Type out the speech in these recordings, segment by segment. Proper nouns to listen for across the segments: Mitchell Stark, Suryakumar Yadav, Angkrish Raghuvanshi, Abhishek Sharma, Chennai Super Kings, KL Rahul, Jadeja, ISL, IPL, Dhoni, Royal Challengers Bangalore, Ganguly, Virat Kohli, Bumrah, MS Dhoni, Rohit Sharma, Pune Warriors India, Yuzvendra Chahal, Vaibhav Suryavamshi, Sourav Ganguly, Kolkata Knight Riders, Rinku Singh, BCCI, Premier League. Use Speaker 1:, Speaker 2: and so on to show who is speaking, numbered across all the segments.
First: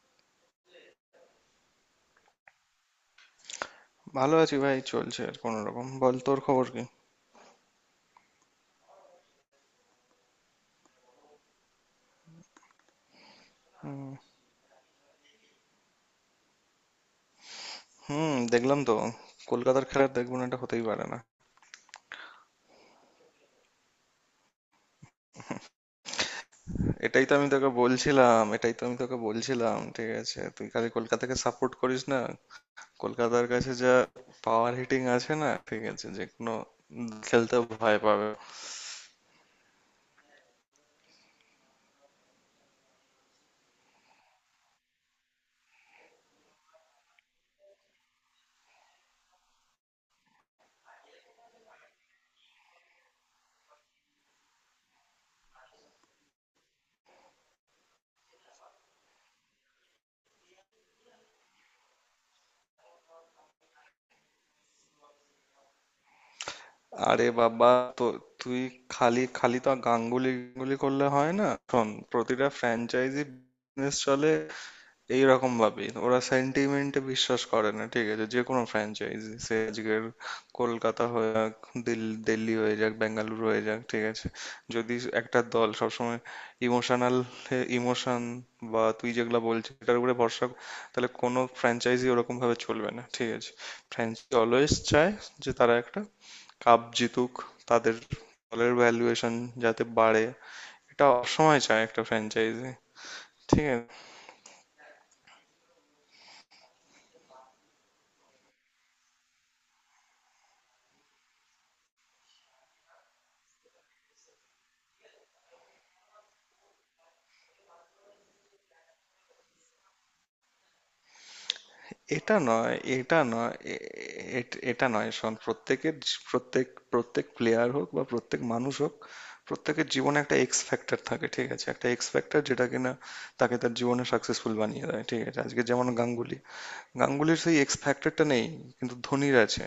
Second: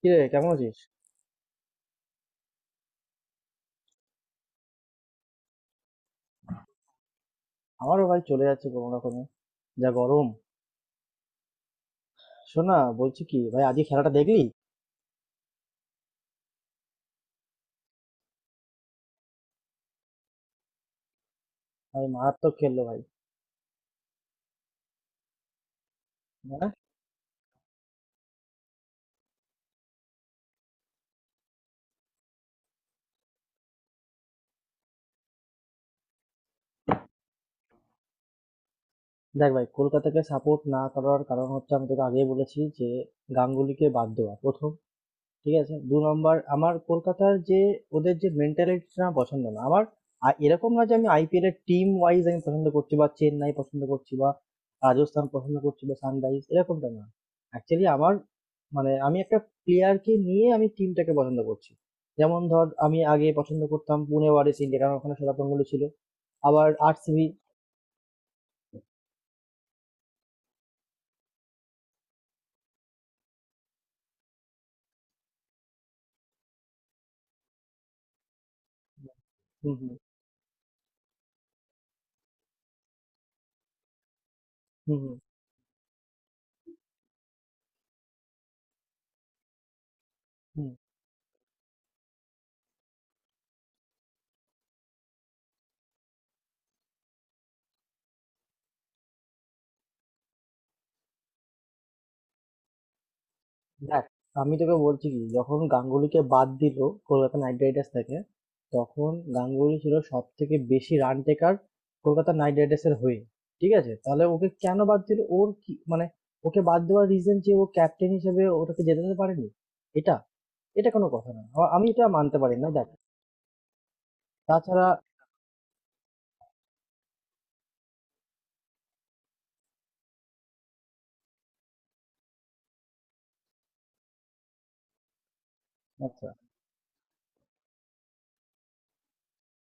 Speaker 1: কিরে, কেমন আছিস?
Speaker 2: ভালো আছি ভাই, চলছে আর কোনো রকম। বল, তোর খবর কি?
Speaker 1: আমারও ভাই চলে যাচ্ছে কোনো রকমে। যা গরম! শোন না, বলছি কি ভাই, আজকে খেলাটা
Speaker 2: হুম।
Speaker 1: দেখলি?
Speaker 2: হুম, দেখলাম তো। কলকাতার খেলা দেখবো না, এটা হতেই পারে না।
Speaker 1: ভাই মারাত্মক খেললো ভাই। হ্যাঁ।
Speaker 2: এটাই তো আমি তোকে বলছিলাম, এটাই তো আমি তোকে বলছিলাম, ঠিক আছে? তুই খালি কলকাতাকে সাপোর্ট করিস না। কলকাতার কাছে যা পাওয়ার হিটিং আছে, না, ঠিক আছে, যে কোনো খেলতে ভয় পাবে।
Speaker 1: দেখ ভাই, কলকাতাকে সাপোর্ট না করার কারণ হচ্ছে আমি তোকে আগেই বলেছি যে গাঙ্গুলিকে বাদ দেওয়া প্রথম। ঠিক আছে? ২ নম্বর, আমার কলকাতার যে ওদের যে মেন্টালিটিটা আমার পছন্দ না। আমার এরকম না যে আমি আইপিএল এর টিম ওয়াইজ আমি পছন্দ করছি, বা চেন্নাই পছন্দ করছি বা রাজস্থান পছন্দ করছি বা সানরাইজ, এরকমটা না। অ্যাকচুয়ালি আমার মানে আমি একটা প্লেয়ারকে নিয়ে আমি টিমটাকে পছন্দ করছি। যেমন ধর, আমি আগে পছন্দ করতাম পুনে ওয়ারিয়র্স ইন্ডিয়া, কারণ ওখানে সৌরভ গাঙ্গুলী ছিল। আবার
Speaker 2: আরে
Speaker 1: আরসিবি।
Speaker 2: বাবা, তো তুই খালি খালি তো গাঙ্গুলি গাঙ্গুলি করলে হয় না। শোন, প্রতিটা ফ্র্যাঞ্চাইজি বিজনেস চলে এইরকম ভাবেই। ওরা সেন্টিমেন্টে বিশ্বাস করে না, ঠিক আছে? যে কোনো ফ্র্যাঞ্চাইজি, সে
Speaker 1: হুম, হুম,
Speaker 2: আজকের কলকাতা হয়ে যাক, দিল্লি হয়ে যাক, বেঙ্গালুরু হয়ে যাক, ঠিক আছে। যদি
Speaker 1: হুম, হুম,
Speaker 2: একটা দল সবসময় ইমোশনাল, ইমোশন বা তুই যেগুলা বলছিস এটার উপরে
Speaker 1: হুম।
Speaker 2: তাহলে কোনো ফ্র্যাঞ্চাইজি ওরকম ভাবে চলবে না, ঠিক আছে। ফ্র্যাঞ্চাইজি অলওয়েজ চায় যে তারা একটা কাপ জিতুক, তাদের দলের ভ্যালুয়েশন যাতে বাড়ে। এটা সবসময় চায় একটা ফ্র্যাঞ্চাইজি, ঠিক আছে।
Speaker 1: দেখ, আমি তোকে বলছি কি, যখন গাঙ্গুলিকে বাদ দিল কলকাতা নাইট রাইডার্স থেকে, তখন গাঙ্গুলি ছিল সব থেকে বেশি run taker Kolkata Knight Riders এর হয়ে। ঠিক আছে, তাহলে ওকে কেন বাদ দিল? ওর কি মানে, ওকে বাদ দেওয়ার রিজন যে ও ক্যাপ্টেন হিসেবে ওটাকে জেতাতে পারেনি, এটা এটা কোনো কথা না। আমি এটা
Speaker 2: এটা
Speaker 1: মানতে পারি না।
Speaker 2: নয়,
Speaker 1: দেখ,
Speaker 2: এটা নয়, এ- এ- এটা
Speaker 1: তাছাড়া
Speaker 2: নয়। শোন, প্রত্যেক প্লেয়ার হোক বা প্রত্যেক মানুষ হোক, প্রত্যেকের জীবনে একটা এক্স ফ্যাক্টর থাকে, ঠিক আছে? একটা এক্স ফ্যাক্টর যেটা কিনা তাকে তার জীবনে সাকসেসফুল বানিয়ে দেয়, ঠিক আছে? আজকে যেমন
Speaker 1: আচ্ছা।
Speaker 2: গাঙ্গুলি, গাঙ্গুলির সেই এক্স ফ্যাক্টরটা নেই, কিন্তু ধোনির আছে।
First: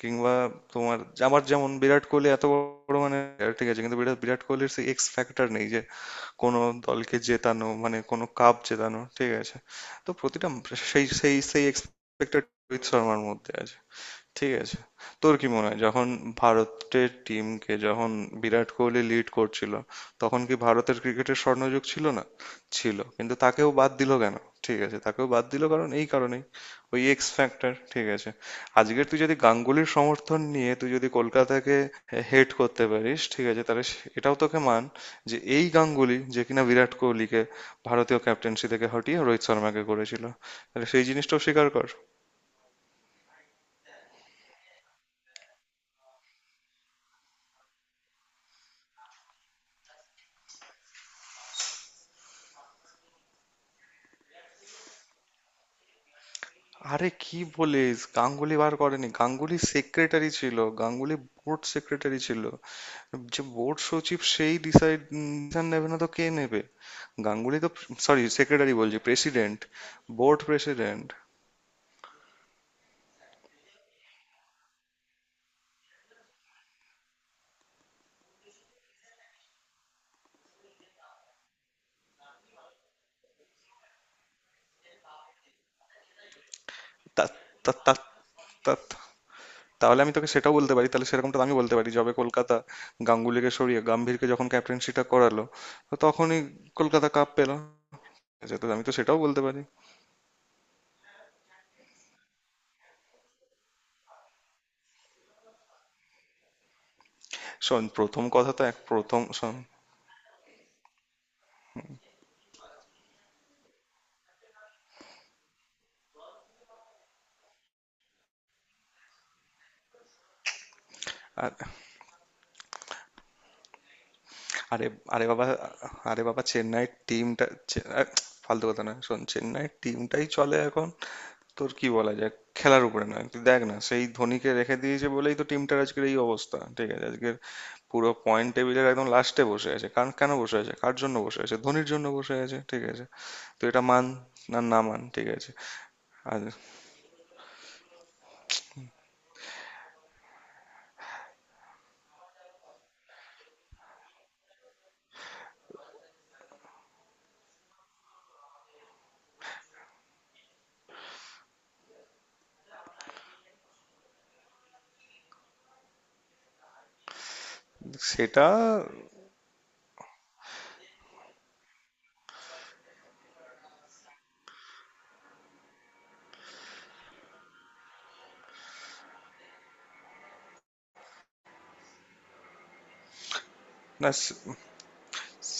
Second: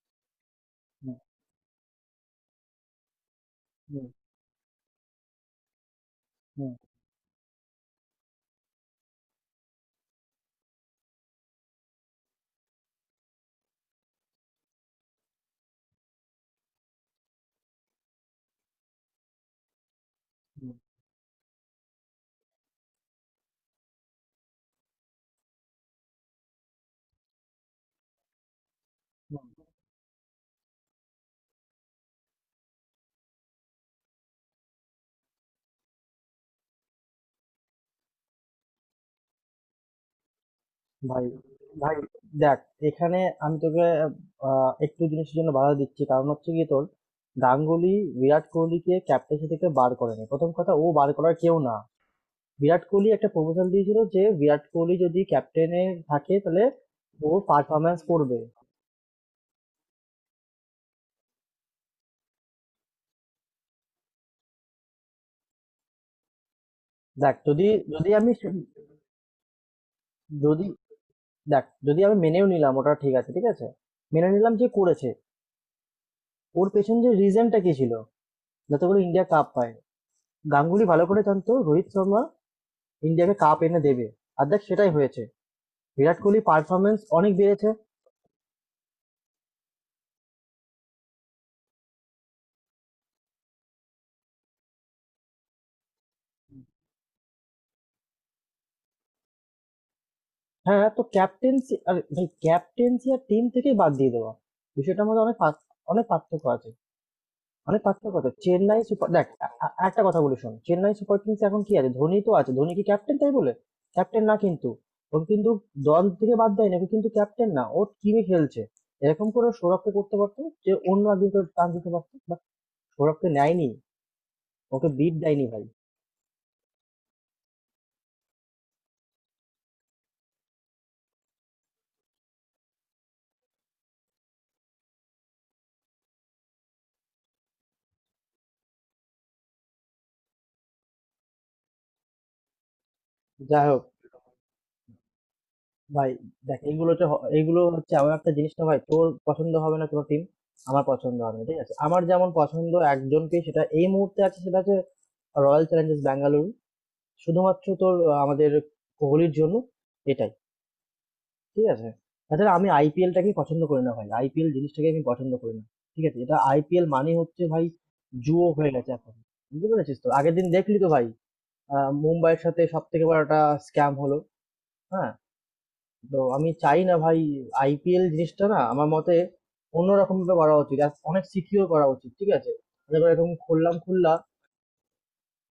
Speaker 2: কিংবা তোমার
Speaker 1: হুম
Speaker 2: আমার যেমন বিরাট কোহলি, এত বড় মানে player, ঠিক আছে? কিন্তু
Speaker 1: হুম
Speaker 2: বিরাট বিরাট কোহলির সেই এক্স ফ্যাক্টর নেই যে কোনো
Speaker 1: হুম
Speaker 2: দলকে জেতানো, মানে কোনো কাপ জেতানো, ঠিক আছে। তো প্রতিটা সেই সেই সেই এক্সপেক্টেড রোহিত শর্মার মধ্যে আছে, ঠিক আছে। তোর কি মনে হয়, যখন ভারতের টিমকে যখন বিরাট কোহলি লিড করছিল তখন কি
Speaker 1: হুম
Speaker 2: ভারতের ক্রিকেটের স্বর্ণযুগ ছিল না? ছিল। কিন্তু তাকেও বাদ দিল কেন? ঠিক আছে, তাকেও বাদ দিল কারণ এই কারণেই, ওই এক্স ফ্যাক্টর, ঠিক আছে। আজকের তুই যদি
Speaker 1: হুম।
Speaker 2: গাঙ্গুলির সমর্থন নিয়ে তুই যদি কলকাতাকে হেড করতে পারিস, ঠিক আছে, তাহলে এটাও তোকে মান, যে এই গাঙ্গুলি যে কিনা বিরাট কোহলিকে ভারতীয় ক্যাপ্টেন্সি থেকে হটিয়ে রোহিত শর্মাকে করেছিল, তাহলে সেই
Speaker 1: ভাই,
Speaker 2: জিনিসটাও স্বীকার কর।
Speaker 1: ভাই, দেখ, এখানে আমি তোকে, একটু জিনিসের জন্য বাধা দিচ্ছি, কারণ হচ্ছে কি তোর গাঙ্গুলি বিরাট কোহলিকে ক্যাপ্টেন্সি থেকে বার করেনি। প্রথম কথা, ও বার করার কেউ না। বিরাট কোহলি একটা প্রপোজাল দিয়েছিল যে বিরাট কোহলি যদি ক্যাপ্টেনে থাকে তাহলে
Speaker 2: আরে
Speaker 1: ও
Speaker 2: কি বলিস,
Speaker 1: পারফরমেন্স করবে।
Speaker 2: গাঙ্গুলি বার করেনি? গাঙ্গুলি সেক্রেটারি ছিল, গাঙ্গুলি বোর্ড সেক্রেটারি ছিল, যে বোর্ড সচিব, সেই ডিসাইড নেবে না তো কে নেবে?
Speaker 1: দেখ,
Speaker 2: গাঙ্গুলি
Speaker 1: যদি
Speaker 2: তো,
Speaker 1: যদি
Speaker 2: সরি
Speaker 1: আমি সু-
Speaker 2: সেক্রেটারি বলছি, প্রেসিডেন্ট, বোর্ড
Speaker 1: যদি
Speaker 2: প্রেসিডেন্ট।
Speaker 1: দেখ, যদি আমি মেনেও নিলাম ওটা, ঠিক আছে, ঠিক আছে, মেনে নিলাম যে করেছে, ওর পেছনে যে রিজনটা কি ছিল, যাতে করে ইন্ডিয়া কাপ পায়, গাঙ্গুলি ভালো করে জানতো রোহিত শর্মা ইন্ডিয়াকে কাপ এনে দেবে। আর দেখ, সেটাই হয়েছে। বিরাট কোহলি পারফরমেন্স অনেক বেড়েছে।
Speaker 2: তাহলে আমি তোকে সেটাও বলতে পারি, তাহলে সেরকমটা আমি বলতে পারি, যবে কলকাতা গাঙ্গুলিকে সরিয়ে গাম্ভীরকে যখন ক্যাপ্টেন্সিটা করালো, তো তখনই কলকাতা কাপ পেল, ঠিক আছে, তো আমি তো সেটাও বলতে পারি।
Speaker 1: হ্যাঁ, তো ক্যাপ্টেন্সি আর ভাই, ক্যাপ্টেন্সি আর টিম থেকেই বাদ দিয়ে দেওয়া বিষয়টার মধ্যে অনেক অনেক পার্থক্য আছে। অনেক
Speaker 2: শোন,
Speaker 1: পার্থক্য
Speaker 2: প্রথম
Speaker 1: আছে
Speaker 2: কথা তো এক,
Speaker 1: চেন্নাই সুপার।
Speaker 2: প্রথম
Speaker 1: দেখ,
Speaker 2: শোন।
Speaker 1: একটা কথা বলি, শোন, চেন্নাই সুপার কিংস এখন কি আছে? ধোনি তো আছে। ধোনি কি ক্যাপ্টেন? তাই বলে ক্যাপ্টেন না, কিন্তু ওকে কিন্তু দল থেকে বাদ দেয় না। ওকে কিন্তু ক্যাপ্টেন না, ও টিমে খেলছে। এরকম করে সৌরভকে করতে পারতো, যে অন্য একদিন করে
Speaker 2: আর
Speaker 1: টান দিতে পারতো, বা সৌরভকে নেয়নি,
Speaker 2: আরে
Speaker 1: ওকে বিট
Speaker 2: আরে
Speaker 1: দেয়নি
Speaker 2: বাবা,
Speaker 1: ভাই।
Speaker 2: চেন্নাইয়ের টিমটা ফালতু কথা না। শোন, চেন্নাইয়ের টিমটাই চলে এখন, তোর কি বলা যায় খেলার উপরে। না, তুই দেখ না, সেই ধোনিকে রেখে দিয়েছে বলেই তো টিমটার আজকের এই অবস্থা, ঠিক আছে। আজকের পুরো পয়েন্ট টেবিলের একদম লাস্টে বসে আছে। কারণ কেন বসে আছে, কার জন্য বসে আছে? ধোনির জন্য বসে আছে, ঠিক আছে। তো
Speaker 1: যাই
Speaker 2: এটা
Speaker 1: হোক
Speaker 2: মান, না না মান, ঠিক আছে।
Speaker 1: ভাই,
Speaker 2: আর
Speaker 1: দেখ, এগুলো তো এগুলো হচ্ছে এমন একটা জিনিসটা, ভাই তোর পছন্দ হবে না কোনো টিম, আমার পছন্দ হবে না। ঠিক আছে, আমার যেমন পছন্দ একজনকে সেটা এই মুহূর্তে আছে, সেটা হচ্ছে রয়্যাল চ্যালেঞ্জার্স ব্যাঙ্গালুরু, শুধুমাত্র তোর, আমাদের কোহলির জন্য। এটাই, ঠিক আছে। তাছাড়া আমি আইপিএলটাকেই পছন্দ করি না ভাই, আইপিএল জিনিসটাকে আমি পছন্দ করি না। ঠিক আছে, এটা আইপিএল মানে হচ্ছে ভাই
Speaker 2: সেটা
Speaker 1: জুয়ো হয়ে গেছে এখন। বুঝতে পেরেছিস তো? আগের দিন দেখলি তো ভাই, মুম্বাইয়ের সাথে সব থেকে বড় একটা স্ক্যাম হলো। হ্যাঁ। তো আমি চাই না ভাই, আইপিএল জিনিসটা না, আমার মতে অন্যরকম ভাবে করা উচিত, আর অনেক সিকিউর করা উচিত। ঠিক আছে, তারপর এরকম খুললাম খুললা
Speaker 2: না,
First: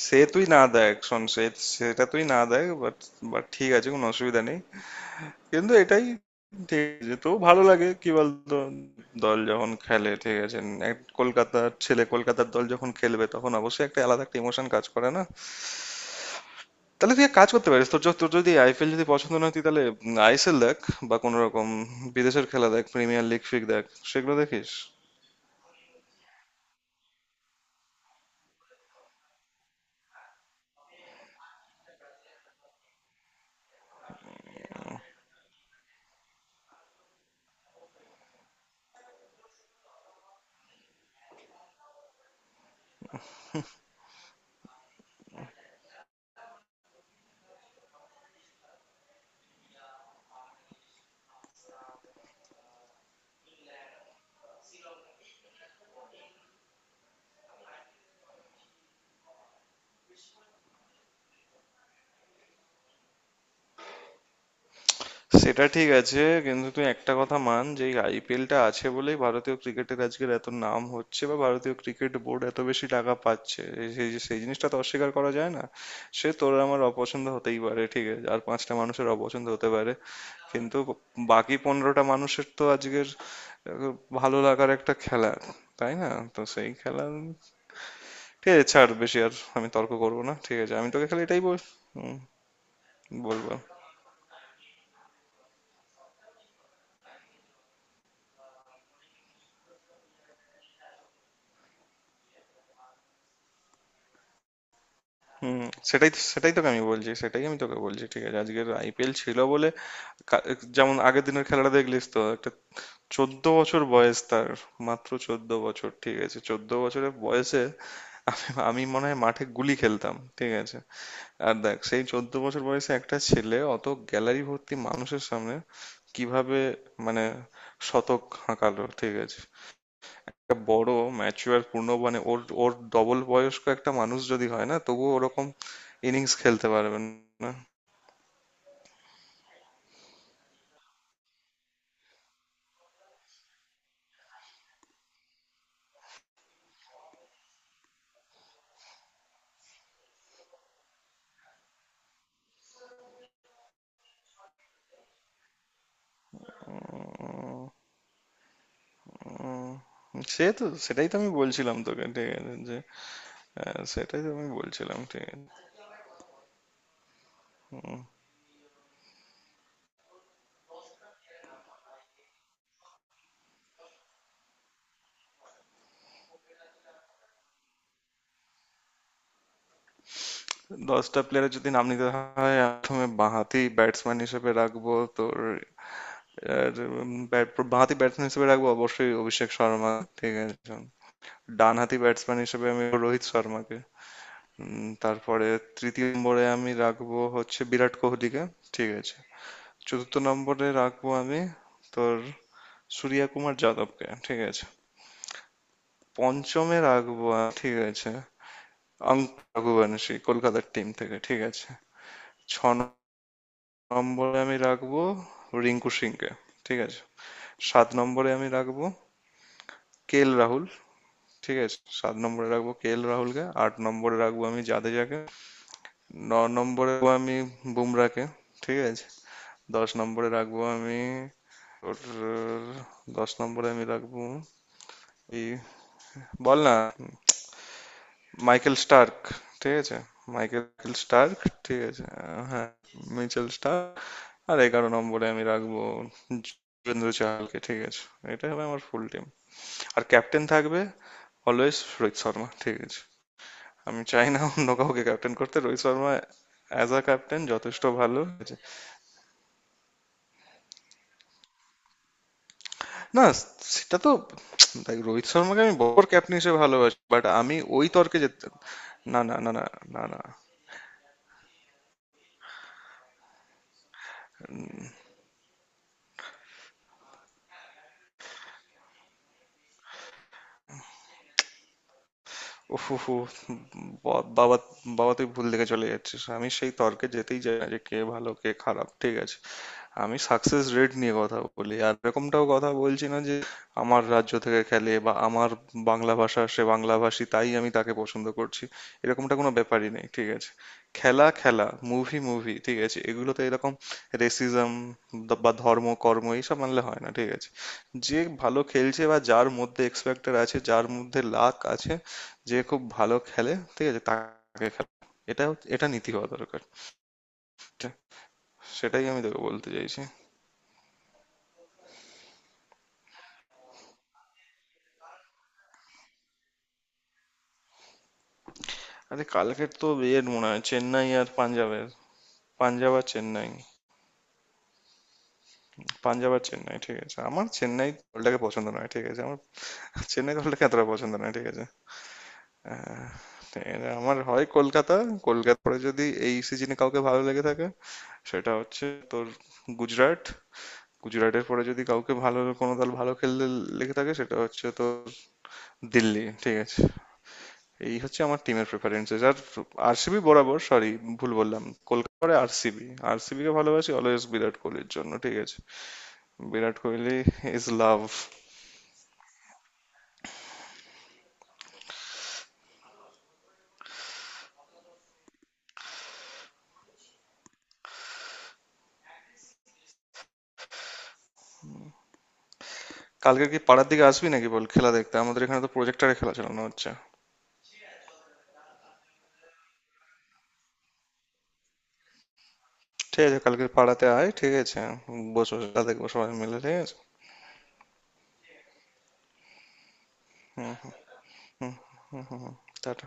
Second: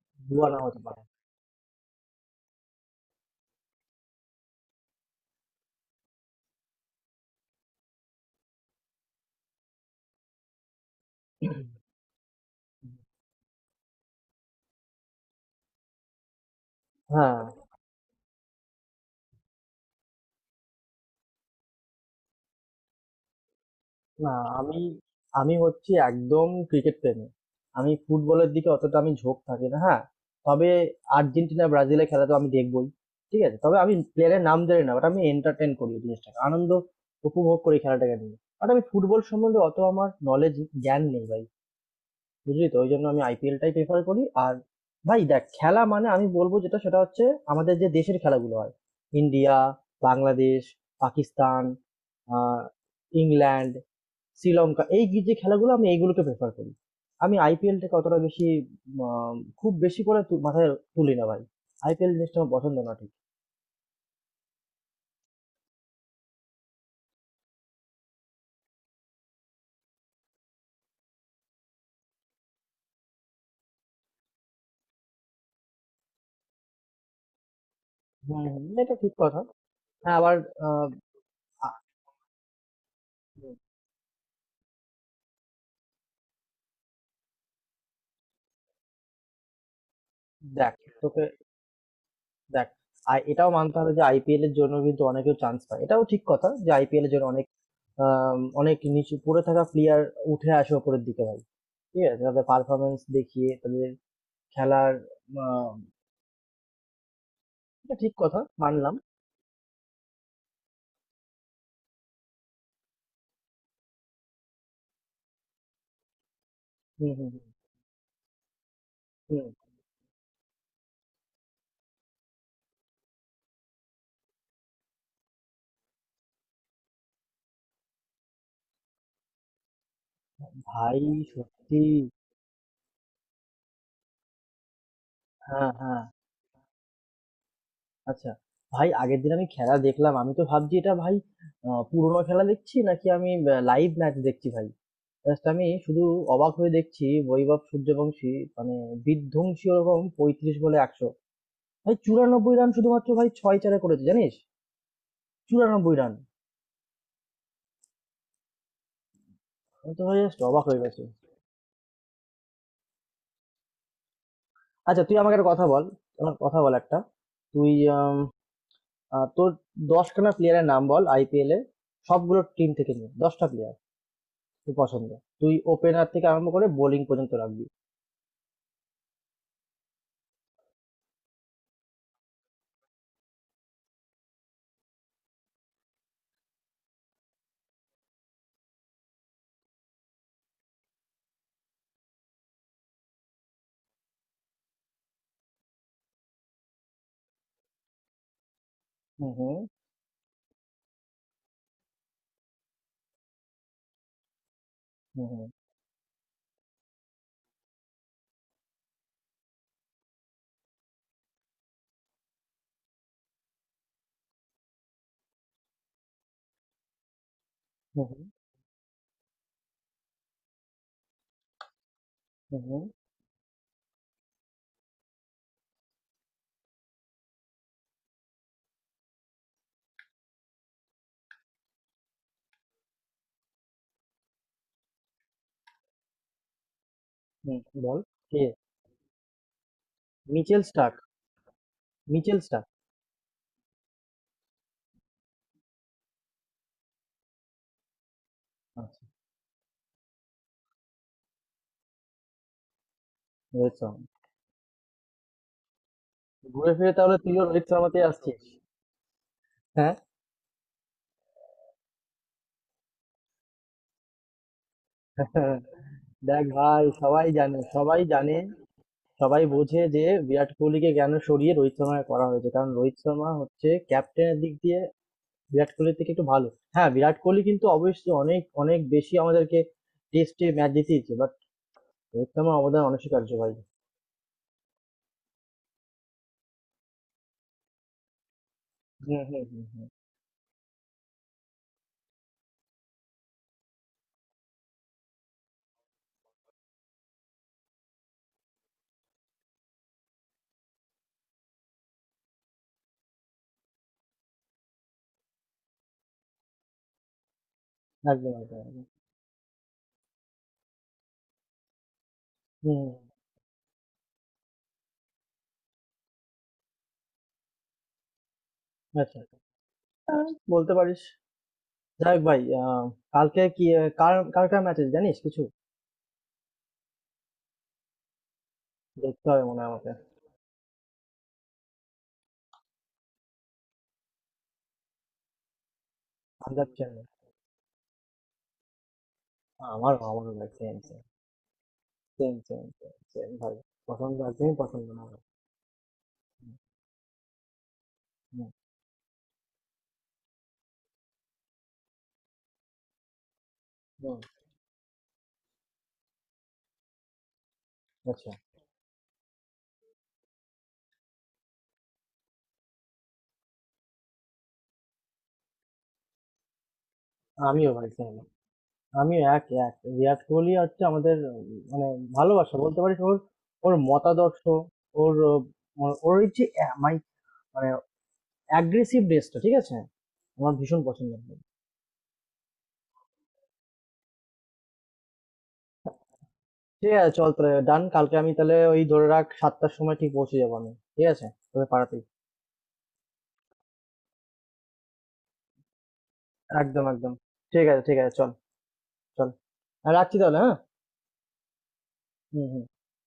Speaker 2: সে তুই
Speaker 1: দুয়া না
Speaker 2: না
Speaker 1: হতে
Speaker 2: দেখ
Speaker 1: পারে।
Speaker 2: শোন সে সেটা তুই না দেখ, বাট বাট ঠিক আছে, কোনো অসুবিধা নেই। কিন্তু এটাই ঠিক, যে তো ভালো লাগে কি বলতো, দল যখন খেলে, ঠিক আছে। এক কলকাতার ছেলে, কলকাতার দল যখন খেলবে তখন অবশ্যই একটা আলাদা একটা ইমোশন কাজ করে, না? তাহলে তুই এক
Speaker 1: হ্যাঁ,
Speaker 2: কাজ করতে পারিস, তোর যদি আইপিএল যদি পছন্দ না হয়, তুই তাহলে আইএসএল দেখ, বা কোনো রকম বিদেশের খেলা দেখ, প্রিমিয়ার লিগ ফিগ দেখ, সেগুলো
Speaker 1: না।
Speaker 2: দেখিস।
Speaker 1: আমি, আমি হচ্ছে একদম ক্রিকেট প্রেমী। আমি ফুটবলের দিকে অতটা আমি ঝোঁক থাকি না। হ্যাঁ, তবে আর্জেন্টিনা ব্রাজিলের খেলা তো আমি দেখবই। ঠিক আছে, তবে আমি প্লেয়ারের নাম জানি না, বাট আমি এন্টারটেন করি ওই জিনিসটাকে, আনন্দ উপভোগ করি খেলাটাকে নিয়ে, বাট আমি ফুটবল সম্বন্ধে অত আমার নলেজ, জ্ঞান নেই ভাই। বুঝলি তো? ওই জন্য আমি আইপিএলটাই প্রেফার করি। আর ভাই দেখ, খেলা মানে আমি বলবো যেটা সেটা হচ্ছে আমাদের যে দেশের খেলাগুলো হয়, ইন্ডিয়া, বাংলাদেশ, পাকিস্তান, আহ, ইংল্যান্ড, শ্রীলঙ্কা, এই যে খেলাগুলো আমি এইগুলোকে প্রেফার করি। আমি আইপিএলটাকে অতটা বেশি, আহ, খুব বেশি করে মাথায় তুলি না ভাই। আইপিএল জিনিসটা আমার পছন্দ না, ঠিক।
Speaker 2: সেটা ঠিক আছে। কিন্তু তুই একটা কথা মান, যে এই আইপিএলটা আছে বলেই ভারতীয় ক্রিকেটের আজকের এত নাম হচ্ছে, বা ভারতীয় ক্রিকেট বোর্ড এত বেশি টাকা পাচ্ছে, সেই সেই জিনিসটা তো অস্বীকার করা যায় না। সে তোর আর আমার অপছন্দ হতেই পারে, ঠিক আছে, আর
Speaker 1: হম হম,
Speaker 2: পাঁচটা
Speaker 1: এটা
Speaker 2: মানুষের
Speaker 1: ঠিক কথা।
Speaker 2: অপছন্দ হতে পারে,
Speaker 1: হ্যাঁ, আবার
Speaker 2: কিন্তু
Speaker 1: আহ,
Speaker 2: বাকি
Speaker 1: আ-
Speaker 2: 15টা মানুষের তো আজকের আহ, ভালো লাগার একটা খেলা, তাই না? তো সেই খেলা, ঠিক আছে, ছাড় বেশি আর আমি তর্ক করবো না, ঠিক
Speaker 1: দেখ
Speaker 2: আছে, আমি তোকে খালি
Speaker 1: তোকে,
Speaker 2: এটাই বল। হুম,
Speaker 1: দেখ, আর এটাও
Speaker 2: বলবো।
Speaker 1: মানতে হবে যে আইপিএল এর জন্য কিন্তু অনেকেও চান্স পায়, এটাও ঠিক কথা যে আইপিএল এর জন্য অনেক, অনেক নিচু পড়ে থাকা প্লেয়ার উঠে আসে ওপরের দিকে ভাই। ঠিক আছে, তাদের পারফরমেন্স দেখিয়ে তাদের খেলার,
Speaker 2: হুম,
Speaker 1: আম,
Speaker 2: সেটাই তো, সেটাই তোকে আমি বলছি, সেটাই আমি তোকে
Speaker 1: এটা
Speaker 2: বলছি,
Speaker 1: ঠিক
Speaker 2: ঠিক আছে।
Speaker 1: কথা,
Speaker 2: আজকের
Speaker 1: মানলাম।
Speaker 2: আইপিএল ছিল বলে, কা- যেমন আগের দিনের খেলাটা দেখলিস তো। একটা 14 বছর বয়স তার, মাত্র 14 বছর, ঠিক আছে, 14
Speaker 1: হুম
Speaker 2: বছরের
Speaker 1: হুম হুম
Speaker 2: বয়সে আমি আমি মনে হয় মাঠে
Speaker 1: হুম।
Speaker 2: গুলি খেলতাম, ঠিক আছে। আর দেখ, সেই 14 বছর বয়সে একটা ছেলে অত গ্যালারি ভর্তি মানুষের সামনে কিভাবে মানে শতক হাঁকালো, ঠিক আছে। একটা বড়
Speaker 1: ভাই
Speaker 2: ম্যাচিওর
Speaker 1: সত্যি,
Speaker 2: পূর্ণ, মানে ওর ওর ডবল বয়স্ক একটা মানুষ যদি হয় না, তবুও ওরকম
Speaker 1: হ্যাঁ হ্যাঁ।
Speaker 2: ইনিংস খেলতে পারবেন না।
Speaker 1: আচ্ছা ভাই, আগের দিন আমি খেলা দেখলাম, আমি তো ভাবছি এটা ভাই, পুরোনো খেলা দেখছি নাকি আমি লাইভ ম্যাচ দেখছি ভাই। জাস্ট আমি শুধু অবাক হয়ে দেখছি, বৈভব সূর্যবংশী, মানে বিধ্বংসী, ওরকম পঁয়ত্রিশ বলে একশো, ভাই চুরানব্বই রান শুধুমাত্র ভাই ছয় চারে করেছে, জানিস? চুরানব্বই রান!
Speaker 2: উম,
Speaker 1: আমি তো ভাই
Speaker 2: উম,
Speaker 1: জাস্ট
Speaker 2: সে
Speaker 1: অবাক
Speaker 2: তো
Speaker 1: হয়ে গেছি।
Speaker 2: সেটাই তো আমি বলছিলাম তোকে, ঠিক আছে, যে হ্যাঁ, সেটাই তো আমি বলছিলাম,
Speaker 1: আচ্ছা, তুই
Speaker 2: ঠিক
Speaker 1: আমাকে
Speaker 2: আছে।
Speaker 1: একটা কথা বল। আমার কথা বল একটা, তুই,
Speaker 2: হুম।
Speaker 1: আম, তোর দশখানা প্লেয়ারের নাম বল আইপিএল এ, সবগুলো টিম থেকে নিয়ে দশটা প্লেয়ার তুই পছন্দ, তুই ওপেনার থেকে আরম্ভ করে বোলিং পর্যন্ত রাখবি।
Speaker 2: 10টা প্লেয়ারের যদি নাম নিতে হয়, প্রথমে বাঁহাতি ব্যাটসম্যান হিসেবে রাখবো তোর, আর, বাঁহাতি ব্যাটসম্যান হিসেবে রাখবো অবশ্যই অভিষেক শর্মা, ঠিক আছে। ডানহাতি ব্যাটসম্যান হিসেবে আমি রোহিত শর্মাকে, তারপরে তৃতীয় নম্বরে আমি রাখবো হচ্ছে বিরাট কোহলিকে, ঠিক আছে।
Speaker 1: হুম হুম
Speaker 2: চতুর্থ নম্বরে রাখবো আমি তোর সূর্য কুমার যাদবকে, ঠিক আছে।
Speaker 1: হুম হুম
Speaker 2: পঞ্চমে রাখবো ঠিক আছে, অঙ্ক রঘুবংশী, কলকাতার টিম থেকে, ঠিক আছে। ছ নম্বরে আমি রাখবো রিঙ্কু সিংকে, ঠিক আছে। 7
Speaker 1: হুম
Speaker 2: নম্বরে আমি রাখবো কেএল রাহুল, ঠিক আছে, 7 নম্বরে
Speaker 1: হুম
Speaker 2: রাখবো
Speaker 1: হুম।
Speaker 2: কেএল রাহুলকে, 8 নম্বরে রাখবো আমি জাদেজাকে, 9 নম্বরে রাখবো আমি বুমরাকে, ঠিক আছে। 10 নম্বরে রাখবো আমি, ওর 10 নম্বরে আমি রাখবো, এই বল না,
Speaker 1: হুম, হুম, বল, কে?
Speaker 2: মাইকেল স্টার্ক, ঠিক আছে,
Speaker 1: মিচেল
Speaker 2: মাইকেল
Speaker 1: স্টার্ক,
Speaker 2: স্টার্ক, ঠিক আছে,
Speaker 1: মিচেল
Speaker 2: আহ,
Speaker 1: স্টার্ক।
Speaker 2: হ্যাঁ, মিচেল স্টার্ক। আর 11 নম্বরে আমি রাখবো যুবেন্দ্র চাহালকে, ঠিক আছে। এটাই হবে আমার
Speaker 1: আচ্ছা।
Speaker 2: Full team. আর ক্যাপ্টেন থাকবে অলওয়েজ রোহিত শর্মা, ঠিক আছে।
Speaker 1: রোহিত শর্মা।
Speaker 2: আমি চাই না অন্য কাউকে ক্যাপ্টেন করতে। রোহিত শর্মা
Speaker 1: ঘুরে
Speaker 2: অ্যাজ
Speaker 1: ফিরে
Speaker 2: আ
Speaker 1: তাহলে
Speaker 2: ক্যাপ্টেন
Speaker 1: তুইও রোহিত
Speaker 2: যথেষ্ট
Speaker 1: শর্মাতে
Speaker 2: ভালো।
Speaker 1: আসছিস। হ্যাঁ।
Speaker 2: না, সেটা তো দেখ, রোহিত শর্মাকে আমি বড় ক্যাপ্টেন
Speaker 1: দেখ
Speaker 2: হিসেবে
Speaker 1: ভাই,
Speaker 2: ভালোবাসি, বাট
Speaker 1: সবাই
Speaker 2: আমি
Speaker 1: জানে,
Speaker 2: ওই
Speaker 1: সবাই
Speaker 2: তর্কে
Speaker 1: জানে,
Speaker 2: যেতে, না না
Speaker 1: সবাই
Speaker 2: না না
Speaker 1: বোঝে
Speaker 2: না
Speaker 1: যে
Speaker 2: না,
Speaker 1: বিরাট কোহলিকে কেন সরিয়ে রোহিত শর্মাকে করা হয়েছে, কারণ রোহিত শর্মা হচ্ছে ক্যাপ্টেনের দিক দিয়ে বিরাট কোহলির থেকে একটু ভালো। হ্যাঁ, বিরাট কোহলি কিন্তু অবশ্যই অনেক অনেক বেশি আমাদেরকে টেস্টে ম্যাচ জিতিয়েছে, বাট রোহিত শর্মার অবদান
Speaker 2: উফু হু,
Speaker 1: অনস্বীকার্য ভাই।
Speaker 2: বাবা, বাবা, তুই ভুল দিকে চলে যাচ্ছিস। আমি সেই তর্কে যেতেই চাই না, যে কে ভালো কে খারাপ, ঠিক
Speaker 1: হুম
Speaker 2: আছে।
Speaker 1: হুম হুম হুম।
Speaker 2: আমি সাকসেস রেট নিয়ে কথা বলি। আর এরকমটাও কথা বলছি না যে আমার রাজ্য থেকে খেলে, বা আমার বাংলা ভাষা, সে বাংলাভাষী, তাই আমি তাকে পছন্দ করছি, এরকমটা কোনো ব্যাপারই নেই, ঠিক আছে। খেলা খেলা, মুভি মুভি, ঠিক আছে, এগুলোতে এরকম রেসিজম বা ধর্ম কর্ম এইসব মানলে হয় না, ঠিক আছে। যে
Speaker 1: একদম, একদম,
Speaker 2: ভালো
Speaker 1: একদম।
Speaker 2: খেলছে, বা যার মধ্যে এক্স ফ্যাক্টর আছে, যার মধ্যে লাক আছে, যে
Speaker 1: হুম
Speaker 2: খুব
Speaker 1: হুম।
Speaker 2: ভালো খেলে, ঠিক আছে, তাকে খেলা, এটা এটা নীতি হওয়া দরকার। ঠিক- সেটাই আমি
Speaker 1: আচ্ছা,
Speaker 2: তোকে বলতে চাইছি।
Speaker 1: বলতে পারিস। যাই হোক ভাই, কালকে কি কার কার কার ম্যাচ আছে, জানিস কিছু?
Speaker 2: আরে
Speaker 1: দেখতে হবে মনে হয়
Speaker 2: কালকের তো
Speaker 1: আমাকে।
Speaker 2: ইয়ের মনে হয় চেন্নাই আর পাঞ্জাবের, পাঞ্জাব আর চেন্নাই পাঞ্জাব আর
Speaker 1: পাঞ্জাব
Speaker 2: চেন্নাই, ঠিক
Speaker 1: চেন্নাই।
Speaker 2: আছে। আমার চেন্নাই দলটাকে পছন্দ নয়, ঠিক আছে,
Speaker 1: আমারও, আমারও
Speaker 2: চেন্নাই
Speaker 1: ভাই,
Speaker 2: দলটাকে
Speaker 1: সেম
Speaker 2: এতটা
Speaker 1: সেম,
Speaker 2: পছন্দ নয়, ঠিক আছে।
Speaker 1: সেম সেম
Speaker 2: হ্যাঁ,
Speaker 1: সেম ভাই।
Speaker 2: এরা আমার
Speaker 1: পছন্দ
Speaker 2: হয়
Speaker 1: একদমই পছন্দ
Speaker 2: কলকাতা,
Speaker 1: না আমার।
Speaker 2: কলকাতা পরে যদি এই
Speaker 1: হুম
Speaker 2: সিজনে কাউকে ভালো লেগে থাকে
Speaker 1: হুম
Speaker 2: সেটা হচ্ছে তোর গুজরাট। গুজরাটের পরে যদি কাউকে ভালো, কোনো দল ভালো খেলতে লেগে থাকে,
Speaker 1: হুম।
Speaker 2: সেটা হচ্ছে তোর দিল্লি, ঠিক আছে। এই হচ্ছে
Speaker 1: আচ্ছা।
Speaker 2: আমার টিমের প্রেফারেন্সেস। আর আরসিবি বরাবর, সরি ভুল বললাম, কলকাতা পরে আরসিবি, কে ভালোবাসি অলওয়েজ বিরাট কোহলির জন্য, ঠিক আছে। বিরাট কোহলি ইজ
Speaker 1: আমিও ভাই
Speaker 2: লাভ।
Speaker 1: সেম। আমিও এক, এক। বিরাট কোহলি হচ্ছে আমাদের, মানে ভালোবাসা, বলতে পারিস ওর, ওর মতাদর্শ, ওর ওর এই যে অ্যা মাই মানে aggressiveness টা, ঠিক আছে? আমার ভীষণ পছন্দ।
Speaker 2: কালকে কি পাড়ার দিকে আসবি নাকি? বল, খেলা দেখতে আমাদের এখানে তো প্রজেক্টরে খেলা চালানো হচ্ছে।
Speaker 1: ঠিক আছে, চল তাহলে, ডান। কালকে আমি তাহলে ওই ধরে রাখ ৭ঃ০০ র সময় ঠিক পৌঁছে যাবো আমি। ঠিক আছে? তোদের পাড়াতেই।
Speaker 2: ঠিক আছে, কালকে পাড়াতে আয়, ঠিক আছে, বসে খেলা দেখবো সবাই মিলে, ঠিক
Speaker 1: একদম,
Speaker 2: আছে।
Speaker 1: একদম। ঠিক আছে, ঠিক আছে। চল, চল। আ রাখছি তাহলে, হ্যাঁ?
Speaker 2: হুম। হুম। হুম হুম
Speaker 1: হুম,
Speaker 2: হুম
Speaker 1: হুম।
Speaker 2: টাটা।